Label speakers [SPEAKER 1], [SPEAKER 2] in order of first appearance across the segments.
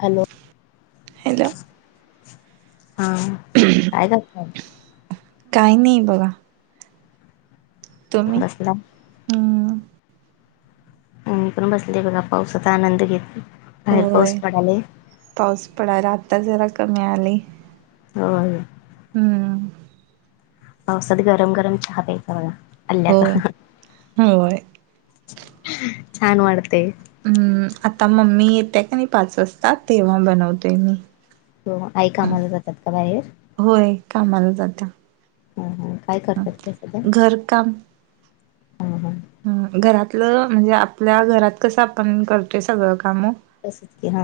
[SPEAKER 1] Hello.
[SPEAKER 2] Hello.
[SPEAKER 1] हां, काय करताय.
[SPEAKER 2] काही नाही, बघा. तुम्ही
[SPEAKER 1] बसला
[SPEAKER 2] हम्म.
[SPEAKER 1] अ मी पण बसले बघा पाऊसाचा आनंद घेत बाहेर
[SPEAKER 2] होय
[SPEAKER 1] पाऊस पडाले.
[SPEAKER 2] पाऊस पडायला आता जरा कमी आलय.
[SPEAKER 1] हाव का?
[SPEAKER 2] हम्.
[SPEAKER 1] पावसात गरम -गरम चहा प्यायचा,
[SPEAKER 2] होय
[SPEAKER 1] अल्ल्याचा.
[SPEAKER 2] होय
[SPEAKER 1] छान वाटते.
[SPEAKER 2] हम्म आता मम्मी येते का नाही पाच वाजता तेव्हा बनवतेय मी.
[SPEAKER 1] हो, आई कामाला जातात का बाहेर?
[SPEAKER 2] होय कामाला जात्या.
[SPEAKER 1] ह, हा काय करतात ते सध्या?
[SPEAKER 2] घर काम. अ घरातलं म्हणजे आपल्या घरात कसं आपण करतोय सगळं काम.
[SPEAKER 1] तसंच की हा.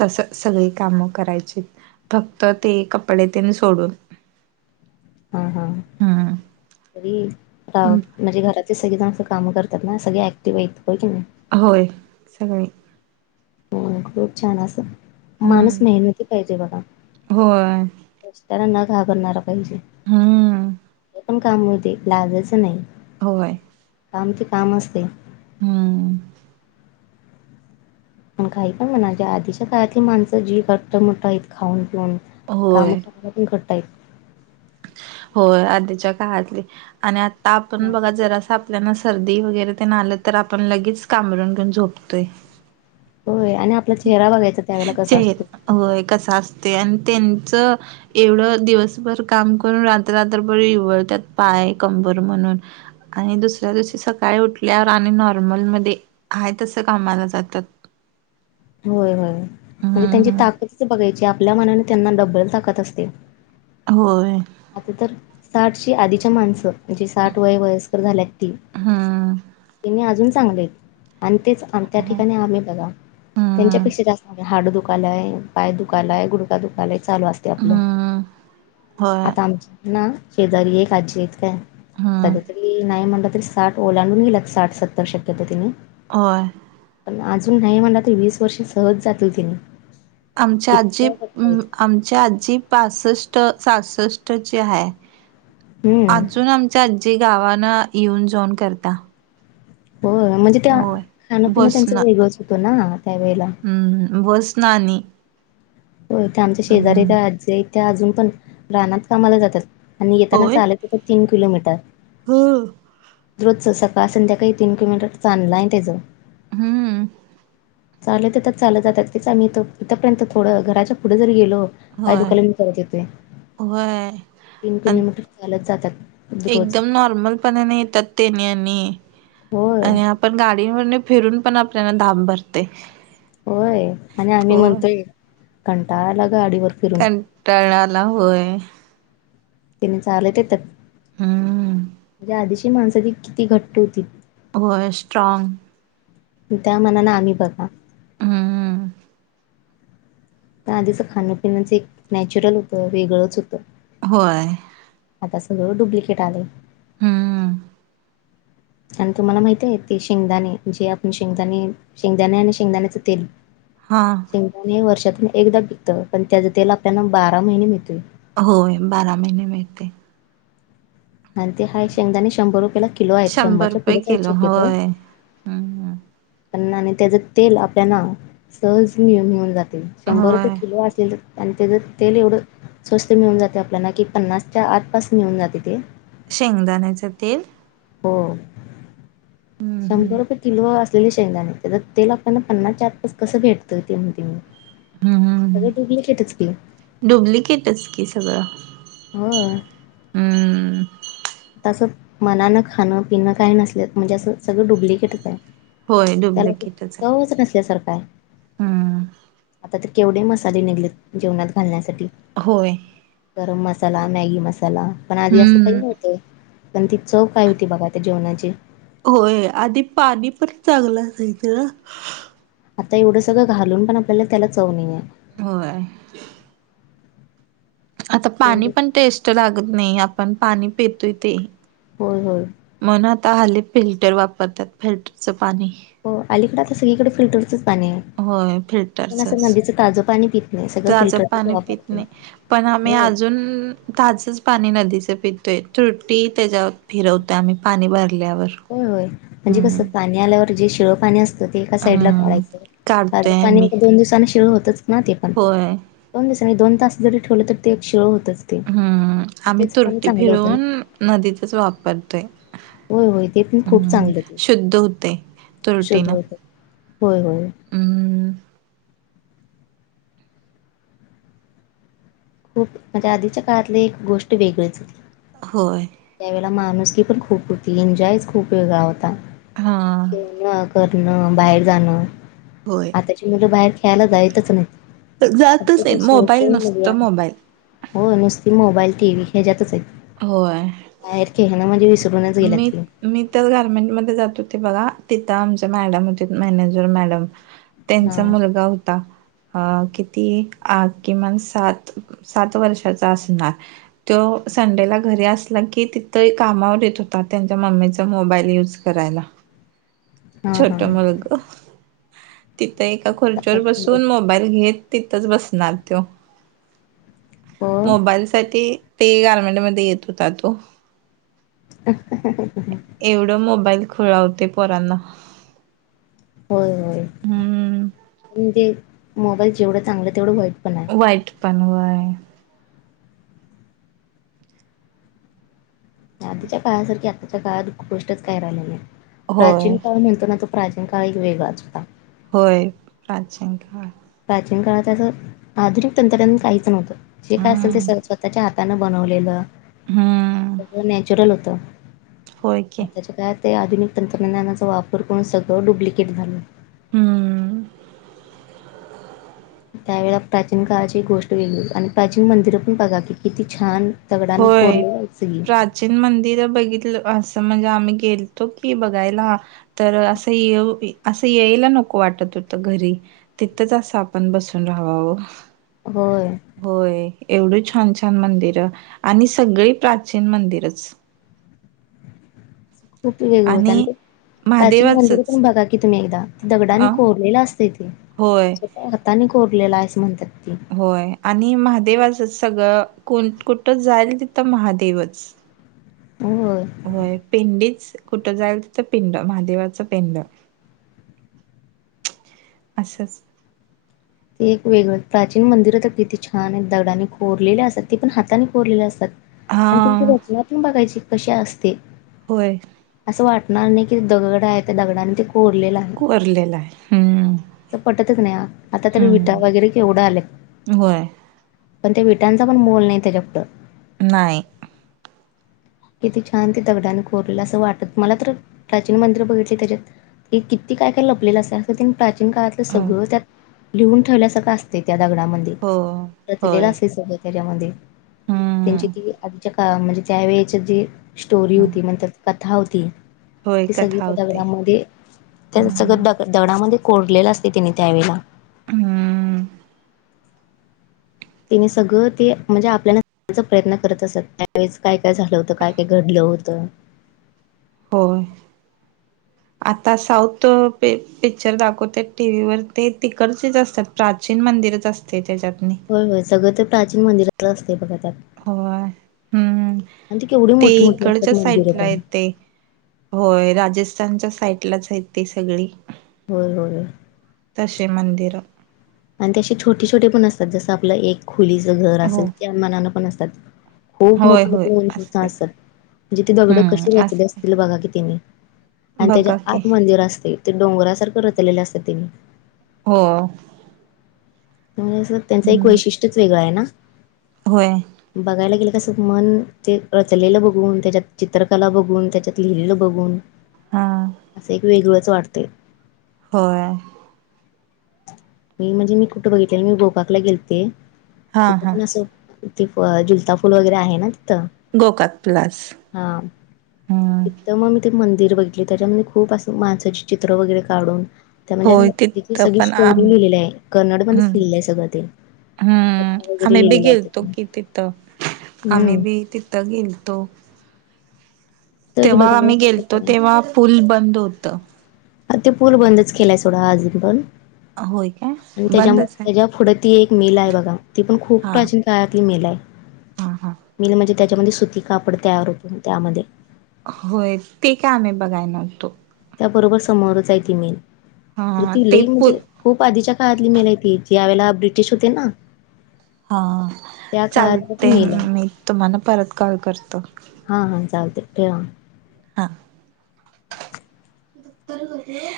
[SPEAKER 2] तस सगळी काम करायची फक्त ते कपडे तीन सोडून.
[SPEAKER 1] ह ह
[SPEAKER 2] हम्म
[SPEAKER 1] री ताव. म्हणजे घरातले सगळे जण असं काम करत्यात ना, सगळे ॲक्टिव्ह आहेत, हो की नाही?
[SPEAKER 2] होय, सगळे.
[SPEAKER 1] हो खूप छान अस माणूस
[SPEAKER 2] हम्म
[SPEAKER 1] मेहनती पाहिजे बघा.
[SPEAKER 2] होय
[SPEAKER 1] रस्त्याला न घाबरणारा पाहिजे.
[SPEAKER 2] हम्म.
[SPEAKER 1] काय पण काम होऊ दे, लाजायचं नाही.
[SPEAKER 2] होय.
[SPEAKER 1] काम ते काम असते.
[SPEAKER 2] हम्म.
[SPEAKER 1] पण काही पण म्हणा जे आधीच्या काळातली माणसं जी घट्ट मोट आहेत खाऊन पिऊन.
[SPEAKER 2] होय.
[SPEAKER 1] [unintelligible]
[SPEAKER 2] होय, आधीच्या काळातली आणि आता
[SPEAKER 1] हा.
[SPEAKER 2] आपण बघा जरास आपल्याना सर्दी वगैरे ते न आलं तर आपण लगेच, कांबरून घेऊन झोपतोय.
[SPEAKER 1] होय, आणि आपला चेहरा बघायचा त्यावेळेला कसा
[SPEAKER 2] चेह
[SPEAKER 1] असतो!
[SPEAKER 2] होय, कस असते आणि त्यांचं? एवढं दिवसभर काम करून रात्र-रात्रभर इवळत्यात पाय, कंबर म्हणून आणि दुसऱ्या दिवशी सकाळी उठल्यावर आणि नॉर्मलमध्ये, हाय तस कामाला जात्यात.
[SPEAKER 1] होय होय. म्हणजे त्यांची
[SPEAKER 2] हम्म.
[SPEAKER 1] ताकदच बघायची, आपल्या मनाने त्यांना डब्बल ताकद असते.
[SPEAKER 2] होय.
[SPEAKER 1] आता तर साठच्या आधीचे माणसं. जे साठ वय-वयस्कर झाल्यात ती,
[SPEAKER 2] हम्म.
[SPEAKER 1] त्यांनी अजून चांगलेत आणि तेच अन त्या
[SPEAKER 2] हो.
[SPEAKER 1] ठिकाणी आम्ही बघा.
[SPEAKER 2] हम्म.
[SPEAKER 1] त्यांच्यापेक्षा जास्त हाड दुखायला, पाय दुखायला, गुडगा दुखायला चालू असत. ते आपलं,
[SPEAKER 2] हम्म. होय.
[SPEAKER 1] आता आमच्या ना शेजारी एक आज्जी येत काय
[SPEAKER 2] हम्म
[SPEAKER 1] सध्या तरी नाही म्हटलं तरी साठ ओलांडून गेलात, साठ सत्तर शक्यतो तिने.
[SPEAKER 2] आय.
[SPEAKER 1] पण अजून नाही म्हणला तर, वीस वर्षे सहज जातील तिनी.
[SPEAKER 2] आमच्या आज्जी म प आमच्या आज्जी पासष्ट-सासष्टची हाय,
[SPEAKER 1] हम्म
[SPEAKER 2] अजून आम च्या आज्जी गावाना येऊन-जाऊन करता.
[SPEAKER 1] हो म्हणजे त्या,
[SPEAKER 2] होय
[SPEAKER 1] खाणपिन त्यांच
[SPEAKER 2] बसन
[SPEAKER 1] वेगळच होत ना त्यावेेळेला.
[SPEAKER 2] नानी.
[SPEAKER 1] हो ते आमच्या शेजारी त्या आज्जी आहे, त्या अजून पण रानात कामाला जातात आणि येताना
[SPEAKER 2] होय
[SPEAKER 1] चालत येतात तीन किलोमीटर.
[SPEAKER 2] हो
[SPEAKER 1] रोजच सकाळ-संध्याकाळी तीन किलोमीटर चांलन हाय त्याचं.
[SPEAKER 2] हम्म.
[SPEAKER 1] चालत येतात, चालत जातात तेच आम्ही इथ, इथपर्यंत थोडं घराच्या पुढे जरी गेलो. पाय
[SPEAKER 2] होय
[SPEAKER 1] दुःखायले कीं परत येतोय.
[SPEAKER 2] होय.
[SPEAKER 1] तीन
[SPEAKER 2] आणि
[SPEAKER 1] किलोमीटर चालत जातात, रोज.
[SPEAKER 2] मल पणाने येतात ते नेहमी
[SPEAKER 1] होय
[SPEAKER 2] आणि आप पण गाडीवर फिरून पण आपल्याला धाप भरते.
[SPEAKER 1] होय आणि आम्ही
[SPEAKER 2] हो
[SPEAKER 1] म्हणतोय, कंटाळा आला गाडीवर. फिरून
[SPEAKER 2] कटाळा ला होय.
[SPEAKER 1] तिने चालत येत,
[SPEAKER 2] हम्म
[SPEAKER 1] ति आधीची माणस किती घट्ट होती.
[SPEAKER 2] होय स्ट्रॉग.
[SPEAKER 1] त्या मानान आम्ही बघा.
[SPEAKER 2] हम्म
[SPEAKER 1] त्या आधीच खाणपिण्याच एक नॅचरल होतं, वेगळंच होतं.
[SPEAKER 2] होय.
[SPEAKER 1] आता सगळ डुप्लिकेट आलय.
[SPEAKER 2] हम्.
[SPEAKER 1] आणि तुम्हाला माहतीये ते शेंगदाणे, जे आपण शेंगदाणे, शेंगदाणे यना शेंगदाण्याचे तेल.
[SPEAKER 2] हा.
[SPEAKER 1] शेंगदाणे वर्षातून एकदाच पिकतं, पण त्याच तेल आपल्याना बारा महिने मिळतोय.
[SPEAKER 2] होय बारा महिने मिळतय.
[SPEAKER 1] आणि ते हाय शेंगदाने शंभर रुपया ला
[SPEAKER 2] शंभर रुपये किलो होय, ह्म ह्म.
[SPEAKER 1] पनना आणि त्याच तेल आपल्याना, सहज मि-मिळुन जातय, शंभर रुपये
[SPEAKER 2] होय
[SPEAKER 1] किलो असेल तर आन त्याचं तेल एवढं स्वस्त मिळून जात आपल्याला, की पन्नासच्या आसपास मिळून जात ते.
[SPEAKER 2] शेंगदाण्याचं तेल?
[SPEAKER 1] हो.
[SPEAKER 2] हम्म
[SPEAKER 1] शंभर
[SPEAKER 2] हम्म
[SPEAKER 1] रुपये किलो असलेले शेंगदाने, तेझ तेल आपल्याला पन्नासच्या आत कसं भेटतं? ते म्हणतोय मी सगळं
[SPEAKER 2] हम्म
[SPEAKER 1] डुप्लिकेटच की
[SPEAKER 2] डुप्लिकेटच की सगळं.
[SPEAKER 1] होय.
[SPEAKER 2] हम्म
[SPEAKER 1] आ असं मनानं खाणं पिणं काही नसल, म्हणजे असं सगळं डुप्लिकेटच आहे.
[SPEAKER 2] होय
[SPEAKER 1] त्याला चवच नसल्यासारखा हाय.
[SPEAKER 2] हम!
[SPEAKER 1] आता ते केवढे मसाले निघालेत जेवणात घालण्यासाठी.
[SPEAKER 2] होय.
[SPEAKER 1] गरम मसाला, मॅगी मसाला, पण आधी असं खही
[SPEAKER 2] हम्म
[SPEAKER 1] नवत पण ती चव काय होती बघा त्या जेवणाची
[SPEAKER 2] होय, आधी पाणी पण चांगलं असायचं
[SPEAKER 1] आता एवढं सगळं घालून पण आपल्याला त्याला चव नई हाय.
[SPEAKER 2] होय. आता पाणी
[SPEAKER 1] एवढे
[SPEAKER 2] पण टेस्ट लागत नाही, आपण पाणी पेतोय तेे.
[SPEAKER 1] होय होय.
[SPEAKER 2] म्हणून आता हली फिल्टर वापरतात, फिल्टरचं पाणी
[SPEAKER 1] हो, अलीकडं आता सगळीकडे फिल्टरच पाणी आहे.
[SPEAKER 2] होय
[SPEAKER 1] कोण असं
[SPEAKER 2] फिल्टरचच
[SPEAKER 1] नदीचं ताजं पाणी पित नाही, सगळं
[SPEAKER 2] ताजं
[SPEAKER 1] फिल्टरच
[SPEAKER 2] पाणी पित
[SPEAKER 1] वापरतात.
[SPEAKER 2] नाही पण आम्ही अजून ताजच पाणी नदीच पितोय, त्रुटी त्याच्यावर फिरवतो आम्ही पाणी भरल्यावर.
[SPEAKER 1] होय होय, म्हणजे कसं
[SPEAKER 2] हम्म
[SPEAKER 1] पाणी आल्यावर जे शिळं पाणी असतं ते एका साईडला
[SPEAKER 2] हम्म
[SPEAKER 1] काढायच, ताज
[SPEAKER 2] काढतोय
[SPEAKER 1] पाणी
[SPEAKER 2] आम्ही
[SPEAKER 1] दोन दिवसांना शीळ होतच ना ते पण
[SPEAKER 2] होय
[SPEAKER 1] दोन दिवस नाही, दोन तास जरी ठेवलं तर ते एक शिळ होतच. ते
[SPEAKER 2] हम्म! आम्ही
[SPEAKER 1] तेच पाणी
[SPEAKER 2] तुरटी
[SPEAKER 1] चांगलं होतं ना
[SPEAKER 2] फिरवून नदीचच वापरतोय.
[SPEAKER 1] होय होय ते पण खूप
[SPEAKER 2] हम्म!
[SPEAKER 1] चांगलं ते
[SPEAKER 2] शुद्ध होतय तुरटी
[SPEAKER 1] शुद्ध
[SPEAKER 2] न.
[SPEAKER 1] होतं होय होय.
[SPEAKER 2] हम्म्!
[SPEAKER 1] खूप, म्हणजे आधीच्या काळातली एक गोष्ट वेगळीच होती.
[SPEAKER 2] होय.
[SPEAKER 1] त्यावेळेला माणुसकी पण खूप होती, एन्जॉयच खूप वेगळा होता.
[SPEAKER 2] हा.
[SPEAKER 1] खेळणं, करणं, बाहेर जाणं.
[SPEAKER 2] होय.
[SPEAKER 1] आताची मुलं बाहेर खेळायला जातच नाहीत. फक्त
[SPEAKER 2] जातच नाहीत, मोबाईल, नुसत मोबाईल.
[SPEAKER 1] होय, नुसती मोबाईल, टी व्ही, हे्याच्यातच हायीत.
[SPEAKER 2] होय.
[SPEAKER 1] बाहेर खेळाण म्हणजे वी
[SPEAKER 2] मी मी तर गार्मेंटमध्येध्ये जात होते बघा, तिथं आमचे मॅडम होतीत, मॅनेजर मॅडम.
[SPEAKER 1] हा
[SPEAKER 2] त्यांचा मुलगा होता अ किती, किमान, सात सात वर्षाचा असणार. तो संडेला घरी असला कि, तिथं कामावर येत होत ता, त्यांच्या मम्मीचा मोबाईल युज करायला.
[SPEAKER 1] हा हा
[SPEAKER 2] छोट मुलग, तिथं एका खुर्च्यीवर
[SPEAKER 1] आताची मुलं
[SPEAKER 2] बसून मो बाईल घेत तिथच बसणार तो
[SPEAKER 1] हो
[SPEAKER 2] मोबाईल साठी ते गारमेंटमध्ये येत होता तो
[SPEAKER 1] [unintelligible]
[SPEAKER 2] एवढं मोबाईल खुळ लावतय पोरांना
[SPEAKER 1] होय, होय
[SPEAKER 2] हम्म
[SPEAKER 1] म्हणजे मोबाईल जेवढं चांगलं तेवढं वाईट पण आय
[SPEAKER 2] वाईट पण वय
[SPEAKER 1] आधीच्या काळासारखी आत्ताच्या काळात गोष्टच काय राहिली नाही
[SPEAKER 2] होय
[SPEAKER 1] प्राचीन काळ म्हणतो ना तो प्राचीन काळ एक वेगळाच होता
[SPEAKER 2] होय प्राचीन काळ
[SPEAKER 1] प्राचीन काळात असं आधुनिक तंत्रज्ञान काहीच नव्हतं, जे काय असेल ते
[SPEAKER 2] हम्म
[SPEAKER 1] स स्वतःच्या हातानं बनवलेलं
[SPEAKER 2] हम्म
[SPEAKER 1] सगळं नॅचरल होतं
[SPEAKER 2] होयकी
[SPEAKER 1] त्याच्या काळात ते आधुनिक तंत्रज्ञानाचा वापर करून सगळं डुप्लिकेट झालं
[SPEAKER 2] हम्म
[SPEAKER 1] त्यावेळेला प्राचीन काळाची गोष्ट वेगळी होती आणि प्राचीन मंदिरं पण बघा की किती छान दगडानं
[SPEAKER 2] होय
[SPEAKER 1] कोरलेली आहेत सगळी.
[SPEAKER 2] प्रा चिन मंदिर बघितलं असं म्हणजे आम्ही गेलतो की बघायला तर असं येव असं यायला नको वाटत होतं घरी तिथंच असं आपण बसून राहावावं
[SPEAKER 1] होय
[SPEAKER 2] होय एवढी छान, छान मंदिर आणि सगळी प्राचीन मंदिरच
[SPEAKER 1] खूप वेगळ होतं आणि ते प्राचीन मंदिर
[SPEAKER 2] महादेवाचच
[SPEAKER 1] पण बघा कि तुम्ही एकदा दगडानी
[SPEAKER 2] अ
[SPEAKER 1] कोरलेल असतय ते
[SPEAKER 2] होय
[SPEAKER 1] हाताने कोरलेला आहे आसं म्हणतात ते
[SPEAKER 2] होय आणि महादेवाचं सगळं कोण कुठं जाईल तिथं महादेवच
[SPEAKER 1] होय
[SPEAKER 2] होय पिंडीच कुठं जाईल तिथं पिंड महादेवाचं पिंड असच
[SPEAKER 1] ते एक वेगळं प्राचीन मंदिर कि तर किती छान आहे, दगडाने कोरलेले असतात ते पण हाताने कोरलेले असतात आणि तंची
[SPEAKER 2] हा
[SPEAKER 1] रचना पण बघायची कशी असते
[SPEAKER 2] होय
[SPEAKER 1] असं वाटणार नाही कि दगडा आहे त्या दगडाने ते कोरलेला
[SPEAKER 2] कोरलेला आहे हम्म
[SPEAKER 1] पटतच नाही आता तरी विटा
[SPEAKER 2] हम्म
[SPEAKER 1] वगैरे केवढं आलय
[SPEAKER 2] होय
[SPEAKER 1] पण त्या विटांचा पण मोल नाही त्याच्यापुढ
[SPEAKER 2] नाही
[SPEAKER 1] किती छान ते दगडाने कोरलं असं वाटत मला तर प्राचीन मंदिर बघितले त्याच्यात क किती काय, काय लपलेला असं तेन प्राचीन काळातलं
[SPEAKER 2] हो
[SPEAKER 1] सगळं त्यात लिहून ठेवल्यासारखं असते त्या दगडामध्ये
[SPEAKER 2] हो
[SPEAKER 1] रचलेलं
[SPEAKER 2] होय
[SPEAKER 1] असे सगळ त्याच्यामध्ये त्यांची
[SPEAKER 2] हम्म
[SPEAKER 1] ती आजच्या अ म्हणजे त्यावेेळेच्या जी स्टोरी होती म्हणतात कथा होत
[SPEAKER 2] होय
[SPEAKER 1] ती सगळी
[SPEAKER 2] कथा
[SPEAKER 1] त्या
[SPEAKER 2] होते
[SPEAKER 1] दगडामध्ये त्या सगळं दग दगडामध्ये कोरलेलं असते त्याने त्यावेेळेला
[SPEAKER 2] हम्म
[SPEAKER 1] त्याने सगळं ते म्हणजे आपल्याला प्रयत्न करत असत. त्यावेळेस काय काय झालं होतं? काय काय घडलं होतं?
[SPEAKER 2] हो.
[SPEAKER 1] [inaudible]
[SPEAKER 2] आता साऊथ प पिक्चर दाखवत टी व्ही वर ते तिकडचेच असतात प्राचीन मंदिरच असते त्याच्यात
[SPEAKER 1] हो होय सगळ तर प्राचीन मंदिराच असते बघा. त्यात
[SPEAKER 2] होय. हम्म
[SPEAKER 1] आणि ती केवढी
[SPEAKER 2] ते
[SPEAKER 1] मोठी मोठी असतात
[SPEAKER 2] इकडच्या
[SPEAKER 1] मंदिरं
[SPEAKER 2] साईडला
[SPEAKER 1] पण
[SPEAKER 2] येते. होय. राजस्थानच्या साईटलाच आहेत ते सगळी.
[SPEAKER 1] हो हो.
[SPEAKER 2] तसे मंदिरं
[SPEAKER 1] आणि ते असे छोटे छोटे पण असतात. जसं आपलं एक खोलीचं घर
[SPEAKER 2] हो
[SPEAKER 1] असेल. त्या मानानं पण असतात. खूप
[SPEAKER 2] होय
[SPEAKER 1] मोठे
[SPEAKER 2] होय
[SPEAKER 1] मोठ्या उंचीचं
[SPEAKER 2] असते
[SPEAKER 1] असत म्हणजे ती दगड कसे
[SPEAKER 2] हम्म
[SPEAKER 1] रचले
[SPEAKER 2] असते
[SPEAKER 1] असतील बघा कि तेनी. आणि त्याचे
[SPEAKER 2] बघा की
[SPEAKER 1] आत मंदिर असते. ते डोंगरासारखं रचलेलं असतं त्यानी.
[SPEAKER 2] हो.
[SPEAKER 1] म्हणजे अस त्यांच एक
[SPEAKER 2] हम्म
[SPEAKER 1] वैशिष्ट्यच वेगळं आहे ना.
[SPEAKER 2] होय.
[SPEAKER 1] बघायला गेलं की कसं मन ते रचलेलं बघून त्याच्यात चित्रकला बघून त्याच्यात लिहिलेलं बघून
[SPEAKER 2] हा
[SPEAKER 1] असं एक वेगळंच वाटते.
[SPEAKER 2] होय.
[SPEAKER 1] मी म्हणजे मी कुठं बघितले. मी भोपाकला गेलते.
[SPEAKER 2] हा
[SPEAKER 1] तिथे
[SPEAKER 2] हा
[SPEAKER 1] पण असं ति जुलता फुल वगैरे आहे ना तिथं.
[SPEAKER 2] गोकाक प्लास
[SPEAKER 1] हा
[SPEAKER 2] ह.
[SPEAKER 1] तिथं मग मी ते मंदिर बघितले. त्याच्यामध्ये खूप असं माणसाचे चित्र वगैरे काढून त्या म्हणजे आता
[SPEAKER 2] होय
[SPEAKER 1] आधीची
[SPEAKER 2] तिथं
[SPEAKER 1] सगळी
[SPEAKER 2] पण आम
[SPEAKER 1] स्टोरी लिहिलेली आहे. कर्नडमध्येध्येच
[SPEAKER 2] हम्म
[SPEAKER 1] लिहिलेलं आहे सगळं ते.
[SPEAKER 2] हम्म.
[SPEAKER 1] कथा वगैरे
[SPEAKER 2] आम्ही बी
[SPEAKER 1] लिहिलेल्या आहेत
[SPEAKER 2] गेलतो
[SPEAKER 1] तिथं.
[SPEAKER 2] कि तिथं. आम्ही
[SPEAKER 1] हम्म
[SPEAKER 2] बी तिथं गेलतो.
[SPEAKER 1] तो एक
[SPEAKER 2] तेव्हा आम्ही गेलतो
[SPEAKER 1] बघण्यासारखंच आहे
[SPEAKER 2] तेव्हा पूल बंद होत.
[SPEAKER 1] ह ते पूल बंदच केलाय सोडा अजून पण.
[SPEAKER 2] होय काय
[SPEAKER 1] आणि त्याच्यामुळे
[SPEAKER 2] बंदच आहे
[SPEAKER 1] त्याच्या पुढे ती एक मिला आहे बघा. ती पण खूप
[SPEAKER 2] हा
[SPEAKER 1] प्रा काळातली मिल आहे.
[SPEAKER 2] हा हा
[SPEAKER 1] मिल म्हणजे त्याच्यामध्ये सुती कापड तयार होतो त्यामध्ये
[SPEAKER 2] होय. ते काय आम्ही बघाय नव्हतो.
[SPEAKER 1] त्या बरोबर समोरच आहे तेनी.
[SPEAKER 2] हा
[SPEAKER 1] ती
[SPEAKER 2] ते
[SPEAKER 1] लई
[SPEAKER 2] पु
[SPEAKER 1] म्हणजे खूप आधीच्या काळातली मिल आहे ती. ज्यावेळेला ब्रिटिश होते ना.
[SPEAKER 2] हा.
[SPEAKER 1] त्या काळातली
[SPEAKER 2] चालते
[SPEAKER 1] ती मिल आहे
[SPEAKER 2] मी तुम्हाला परत कॉल करतो.
[SPEAKER 1] हा हा चालते ठेवा.
[SPEAKER 2] हा. [unintelligible]